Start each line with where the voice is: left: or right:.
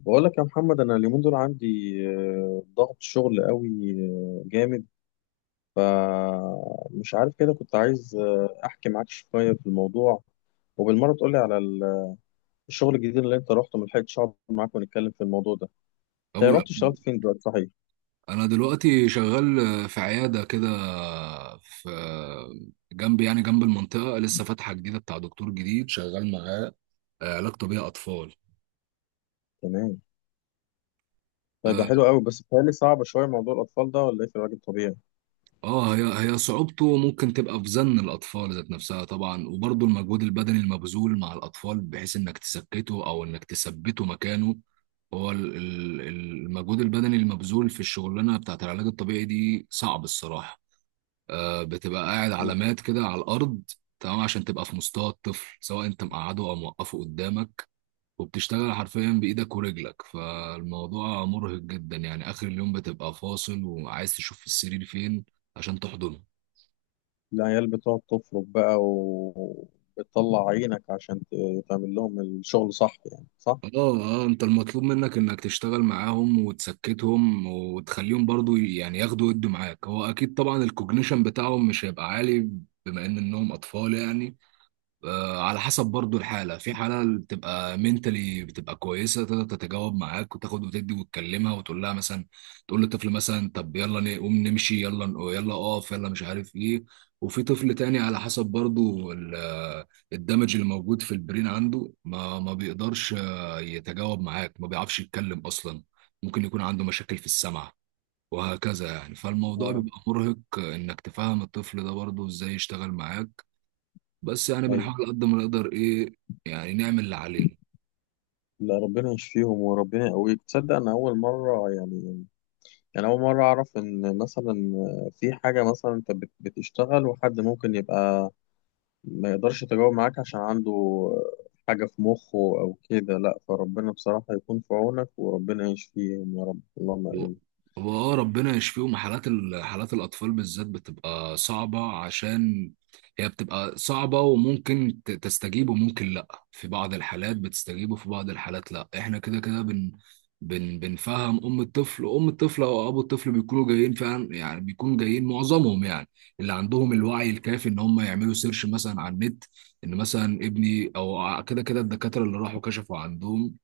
left: بقول لك يا محمد، انا اليومين دول عندي ضغط شغل قوي، جامد. فمش عارف كده، كنت عايز احكي معاك شويه في الموضوع. وبالمره تقولي على الشغل الجديد اللي انت رحته. ما لحقتش اقعد معاك ونتكلم في الموضوع ده. انت
right: أو
left: رحت اشتغلت فين دلوقتي، صحيح؟
right: أنا دلوقتي شغال في عيادة كده، في يعني جنب المنطقة، لسه فاتحة جديدة، بتاع دكتور جديد شغال معاه علاج طبيعي أطفال.
left: تمام. طيب يا
right: اه
left: حلو قوي، بس بيتهيألي صعب شويه موضوع الاطفال ده، ولا ايه؟ في الراجل طبيعي؟
right: آه، هي هي صعوبته ممكن تبقى في زن الأطفال ذات نفسها طبعا، وبرضه المجهود البدني المبذول مع الأطفال، بحيث إنك تسكته أو إنك تثبته مكانه. هو المجهود البدني المبذول في الشغلانة بتاعت العلاج الطبيعي دي صعب الصراحة. بتبقى قاعد علامات كده على الارض، تمام، عشان تبقى في مستوى الطفل سواء انت مقعده او موقفه قدامك، وبتشتغل حرفيا بايدك ورجلك، فالموضوع مرهق جدا، يعني اخر اليوم بتبقى فاصل وعايز تشوف السرير فين عشان تحضنه.
left: العيال بتقعد تفرق بقى وبتطلع عينك عشان تعمل لهم الشغل، صح يعني؟ صح.
right: اه، اه انت المطلوب منك انك تشتغل معاهم وتسكتهم وتخليهم برضو يعني ياخدوا يدوا معاك. هو اكيد طبعا الكوجنيشن بتاعهم مش هيبقى عالي بما ان انهم اطفال يعني. على حسب برضو الحالة، في حالة اللي بتبقى منتلي بتبقى كويسة، تقدر تتجاوب معاك وتاخد وتدي، وتكلمها وتقول لها مثلا، تقول للطفل مثلا طب يلا نقوم نمشي، يلا يلا اقف، يلا مش عارف ايه. وفي طفل تاني على حسب برضو الدمج اللي موجود في البرين عنده، ما بيقدرش يتجاوب معاك، ما بيعرفش يتكلم أصلا، ممكن يكون عنده مشاكل في السمع، وهكذا يعني. فالموضوع
left: اه،
right: بيبقى مرهق انك تفهم الطفل ده برضو ازاي يشتغل معاك. بس يعني
left: ايوه.
right: بنحاول قد ما نقدر ايه، يعني نعمل اللي علينا.
left: لا، ربنا يشفيهم وربنا يقويك. تصدق انا اول مره يعني، انا اول مره اعرف ان مثلا في حاجه، مثلا انت بتشتغل وحد ممكن يبقى ما يقدرش يتجاوب معاك عشان عنده حاجه في مخه او كده. لا، فربنا بصراحه يكون في عونك، وربنا يشفيهم يا رب، اللهم
right: هو
left: امين.
right: هو اه، ربنا يشفيهم. حالات حالات الاطفال بالذات بتبقى صعبه، عشان هي بتبقى صعبه وممكن تستجيب وممكن لا. في بعض الحالات بتستجيب، وفي بعض الحالات لا. احنا كده كده بن بن بنفهم ام الطفل، وام الطفل او ابو الطفل بيكونوا جايين فعلا، يعني بيكونوا جايين معظمهم، يعني اللي عندهم الوعي الكافي ان هم يعملوا سيرش مثلا على النت، ان مثلا ابني او كده كده الدكاتره اللي راحوا كشفوا عندهم،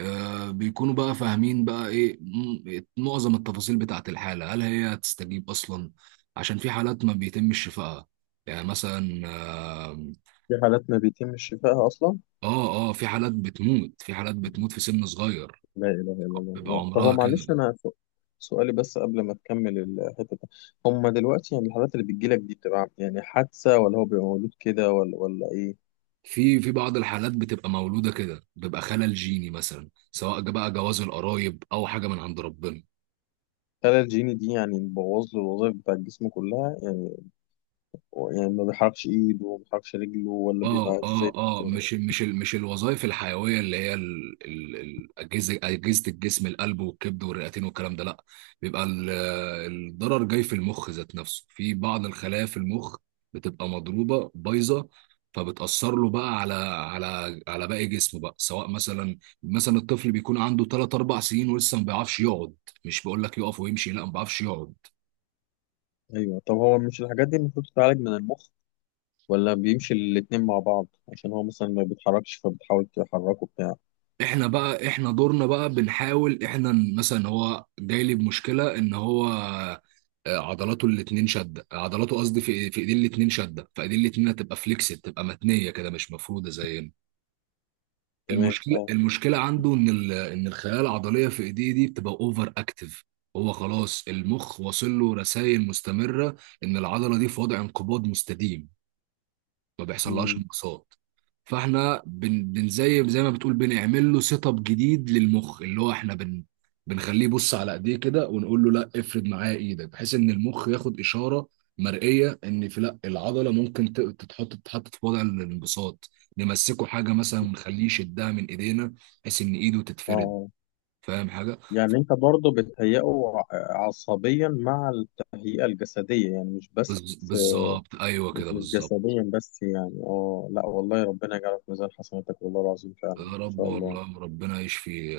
right: بيكونوا بقى فاهمين بقى ايه معظم التفاصيل بتاعة الحالة، هل هي هتستجيب اصلا؟ عشان في حالات ما بيتمش شفائها، يعني مثلا اه.
left: في حالات ما بيتم شفائها اصلا؟
right: اه، في حالات بتموت، في حالات بتموت في سن صغير،
left: لا اله الا
right: بيبقى
left: الله. طب هو
right: عمرها كده.
left: معلش، انا سؤالي بس قبل ما تكمل الحته دي. هما دلوقتي يعني الحالات اللي بتجيلك دي بتبقى يعني حادثه، ولا هو بيبقى مولود كده، ولا ايه؟
right: في بعض الحالات بتبقى مولودة كده، بيبقى خلل جيني مثلا، سواء بقى جواز القرايب او حاجة من عند ربنا.
left: خلايا الجيني دي يعني بتبوظ له الوظائف بتاع الجسم كلها يعني؟ هو يعني ما بيحركش ايده وما بيحركش رجله، ولا
right: اه
left: بيبقى ازاي؟
right: اه اه مش الوظائف الحيويه، اللي هي الاجهزه، اجهزه الجسم، القلب والكبد والرئتين والكلام ده، لا. بيبقى ال- الضرر جاي في المخ ذات نفسه، في بعض الخلايا في المخ بتبقى مضروبه بايظه، فبتاثر له بقى على على باقي جسمه بقى. سواء مثلا، الطفل بيكون عنده 3 4 سنين ولسه ما بيعرفش يقعد، مش بقول لك يقف ويمشي، لا، ما بيعرفش يقعد.
left: ايوه. طب هو مش الحاجات دي المفروض تتعالج من المخ؟ ولا بيمشي الاتنين مع بعض، عشان هو مثلا ما بيتحركش فبتحاول تحركه بتاع.
right: احنا بقى احنا دورنا بقى، بنحاول احنا مثلا، هو جاي لي بمشكله ان هو عضلاته الاتنين شده، عضلاته قصدي في ايدين الاتنين شده، فايدين الاتنين هتبقى فليكسد، تبقى متنيه كده مش مفروده زينا.
left: تمام.
right: المشكله
left: اه.
right: المشكله عنده ان ان الخلايا العضليه في ايديه دي بتبقى اوفر اكتف. هو خلاص المخ واصل له رسائل مستمره ان العضله دي في وضع انقباض مستديم، ما بيحصلهاش
left: مم.
right: انبساط. فاحنا بن بن زي ما بتقول، بنعمل له سيت اب جديد للمخ، اللي هو احنا بنخليه يبص على ايديه كده ونقول له لا، افرد معاه ايدك، بحيث ان المخ ياخد اشاره مرئيه ان في، لا، العضله ممكن تتحط في وضع الانبساط. نمسكه حاجه مثلا ونخليه يشدها من ايدينا، بحيث ان ايده
left: اه.
right: تتفرد.
left: آه.
right: فاهم حاجه؟
left: يعني انت برضه بتهيئه ع- عصبيا مع التهيئة الجسدية يعني، مش بس.
right: بالظبط، ايوه
left: مش
right: كده، بالظبط.
left: جسديا بس يعني. اه. لا والله، ربنا يجعلك في ميزان حسناتك والله العظيم، فعلا ان
right: يا رب،
left: شاء الله.
right: والله ربنا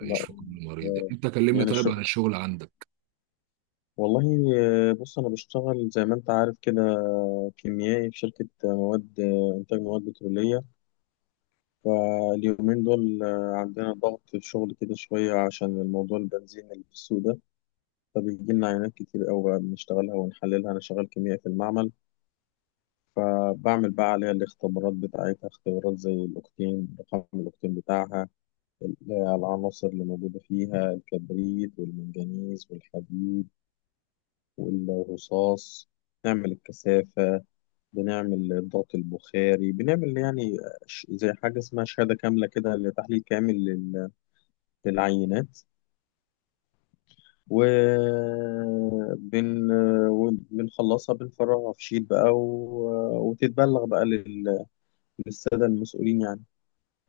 left: لا.
right: يشفي كل مريض.
left: آه،
right: انت كلمني
left: يعني
right: طيب
left: شو،
right: عن الشغل عندك.
left: والله. بص، أنا بشتغل زي ما أنت عارف كده كيميائي في شركة مواد إنتاج مواد بترولية. فاليومين دول عندنا ضغط في الشغل كده شوية عشان الموضوع البنزين اللي في السوق ده. فبيجي لنا عينات كتير أوي بقى بنشتغلها ونحللها. أنا شغال كيميائي في المعمل، فبعمل بقى عليها الاختبارات بتاعتها، اختبارات زي الأوكتين، رقم الأوكتين بتاعها، العناصر اللي موجودة فيها، الكبريت والمنجنيز والحديد والرصاص. بنعمل الكثافة، بنعمل الضغط البخاري، بنعمل يعني زي حاجة اسمها شهادة كاملة كده لتحليل كامل للعينات. وبن بنخلصها، بنفرغها في شيت بقى وتتبلغ بقى للسادة المسؤولين يعني.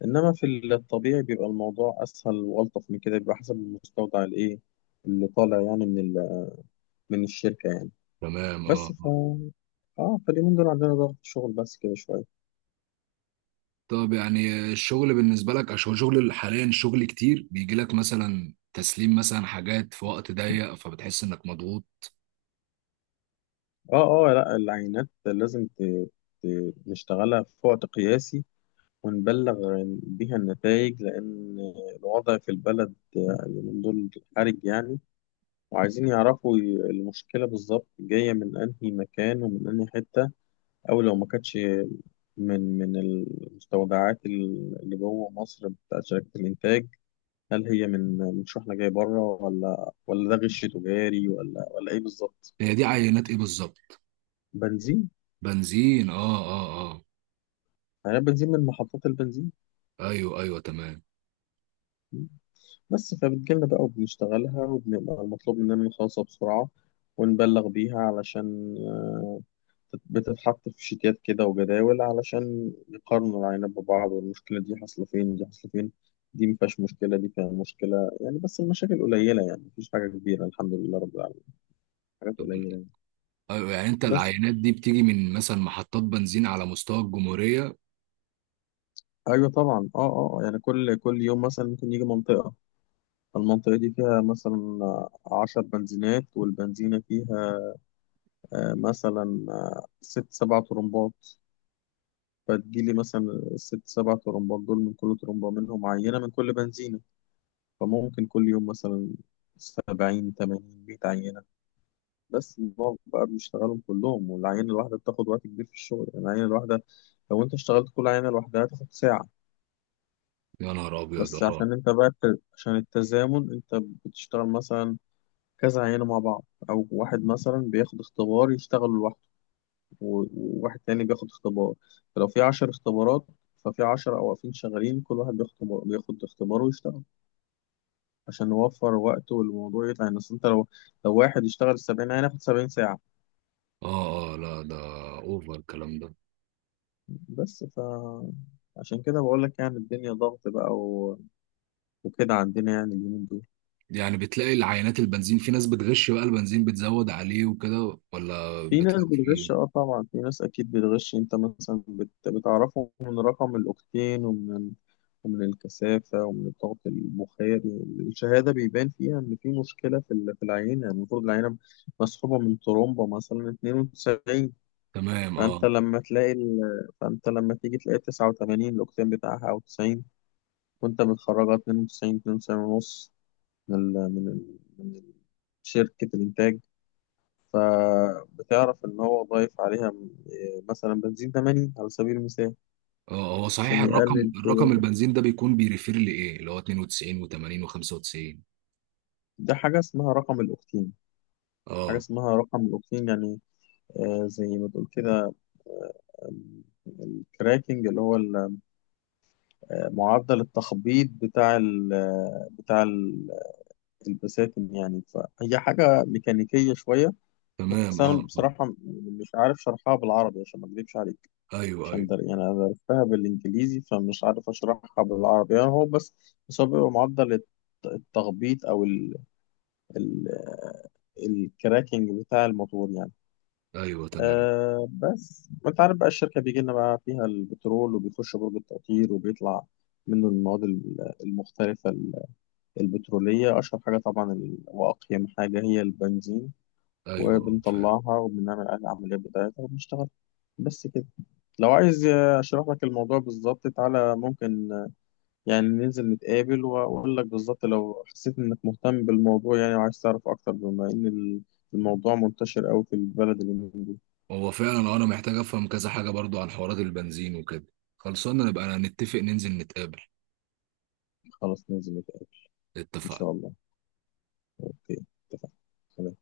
left: إنما في الطبيعي بيبقى الموضوع أسهل وألطف من كده، بيبقى حسب المستودع الإيه اللي طالع يعني من الشركة يعني.
right: تمام، اه،
left: بس،
right: آه.
left: اه، فاليومين دول عندنا ضغط شغل بس كده شوية.
right: طب يعني الشغل بالنسبة لك، عشان شغل حاليا، شغل كتير بيجي لك مثلا، تسليم مثلا حاجات في وقت ضيق، فبتحس انك مضغوط؟
left: اه، اه. لا، العينات لازم ت... نشتغلها في وقت قياسي ونبلغ بيها النتائج، لأن الوضع في البلد اليومين دول حرج يعني. وعايزين يعرفوا المشكلة بالظبط جاية من أنهي مكان ومن أنهي حتة، أو لو ما كانتش من المستودعات اللي جوه مصر بتاعت شركة الإنتاج. هل هي من شحنة جاية بره، ولا ده غش تجاري، ولا ايه بالظبط؟
right: هي دي عينات ايه بالظبط؟
left: بنزين.
right: بنزين؟ اه، اه.
left: يعني بنزين من محطات البنزين.
right: اه، ايوه، ايوه، تمام.
left: بس فبتجيلنا بقى وبنشتغلها، وبنبقى المطلوب مننا نخلصها بسرعة ونبلغ بيها، علشان بتتحط في شيتات كده وجداول علشان يقارنوا العينات ببعض، والمشكلة دي حاصلة فين، دي حاصلة فين، دي مفيهاش مشكلة، دي فيها مشكلة يعني. بس المشاكل قليلة يعني، مفيش حاجة كبيرة الحمد لله رب العالمين، حاجات
right: طب-
left: قليلة يعني.
right: ايوه، يعني انت
left: بس.
right: العينات دي بتيجي من مثلا محطات بنزين على مستوى الجمهورية؟
left: ايوه طبعا. اه، اه، آه. يعني كل يوم مثلا ممكن يجي منطقه، المنطقه دي فيها مثلا عشر بنزينات، والبنزينه فيها مثلا ست سبع طرمبات. فتجيلي مثلا الست سبع طرمبات دول، من كل طرمبة منهم عينة، من كل بنزينة. فممكن كل يوم مثلا سبعين، تمانين، مية عينة. بس بنقعد بقى بنشتغلهم كلهم، والعينة الواحدة بتاخد وقت كبير في الشغل يعني. العينة الواحدة لو انت اشتغلت كل عينة لوحدها هتاخد ساعة.
right: يا نهار ابيض،
left: بس
right: اه.
left: عشان انت بقى عشان التزامن، انت بتشتغل مثلا كذا عينة مع بعض، او واحد مثلا بياخد اختبار يشتغل لوحده وواحد تاني بياخد اختبار. فلو في عشر اختبارات، ففي عشرة واقفين شغالين كل واحد بياخد اختبار ويشتغل، عشان نوفر وقت والموضوع يطلع يعني. اصل انت لو واحد يشتغل السبعين عينة ياخد سبعين ساعة.
right: اه، لا ده اوفر الكلام ده.
left: بس. عشان كده بقول لك يعني الدنيا ضغط بقى وكده عندنا يعني اليومين دول.
right: يعني بتلاقي العينات البنزين في ناس بتغش بقى البنزين بتزود عليه وكده، ولا
left: في ناس
right: بتلاقي فيه؟
left: بتغش. اه طبعا، في ناس اكيد بتغش. انت مثلا بتعرفه من رقم الاوكتين ومن الكثافة ومن الضغط البخاري. الشهادة بيبان فيها إن في مشكلة في العينة. المفروض العينة مسحوبة من ترومبة مثلا 92.
right: تمام،
left: فأنت
right: اه،
left: لما تلاقي ال... فأنت لما تيجي تلاقي 89 الأوكتين بتاعها، أو 90، وأنت بتخرجها 92، 92 ونص، من ال... من ال... من ال- شركة الإنتاج. فبتعرف إن هو ضايف عليها إيه، مثلا بنزين 80 على سبيل المثال،
right: اه. هو صحيح،
left: عشان
right: الرقم
left: يقلل
right: الرقم
left: شوية.
right: البنزين ده بيكون بيريفير لايه، اللي هو 92 و80 و95؟
left: ده حاجة اسمها رقم الأوكتين، حاجة
right: اه،
left: اسمها رقم الأوكتين يعني، زي ما تقول كده الكراكنج، اللي هو معدل التخبيط بتاع ال آه، بتاع ال- البساتم يعني، فهي حاجة ميكانيكية شوية.
right: تمام،
left: بس أنا
right: اه،
left: بصراحة مش عارف شرحها بالعربي عشان ما أكذبش عليك،
right: ايوه،
left: عشان
right: ايوه،
left: ده يعني انا عرفتها بالانجليزي فمش عارف اشرحها بالعربي يعني. هو بس بس هو بيبقى معدل التخبيط، او ال الكراكنج بتاع الموتور يعني.
right: ايوه، تمام،
left: أه، بس وانت عارف بقى الشركه بيجي لنا بقى فيها البترول، وبيخش برج التقطير وبيطلع منه المواد المختلفه البتروليه. اشهر حاجه طبعا واقيم حاجه هي البنزين،
right: ايوه، اه فعلا.
left: وبنطلعها وبنعمل عليها العمليات بتاعتها وبنشتغل. بس كده. لو عايز اشرح لك الموضوع بالظبط تعالى، ممكن يعني ننزل نتقابل واقول لك بالظبط، لو حسيت انك مهتم بالموضوع يعني وعايز تعرف اكتر، بما ان الموضوع منتشر قوي في البلد اللي من دول.
right: هو فعلا، انا محتاج افهم كذا حاجه برضو عن حوارات البنزين وكده. خلصنا نبقى نتفق ننزل نتقابل.
left: خلاص، ننزل نتقابل ان شاء
right: اتفقنا.
left: الله. اوكي، اتفقنا.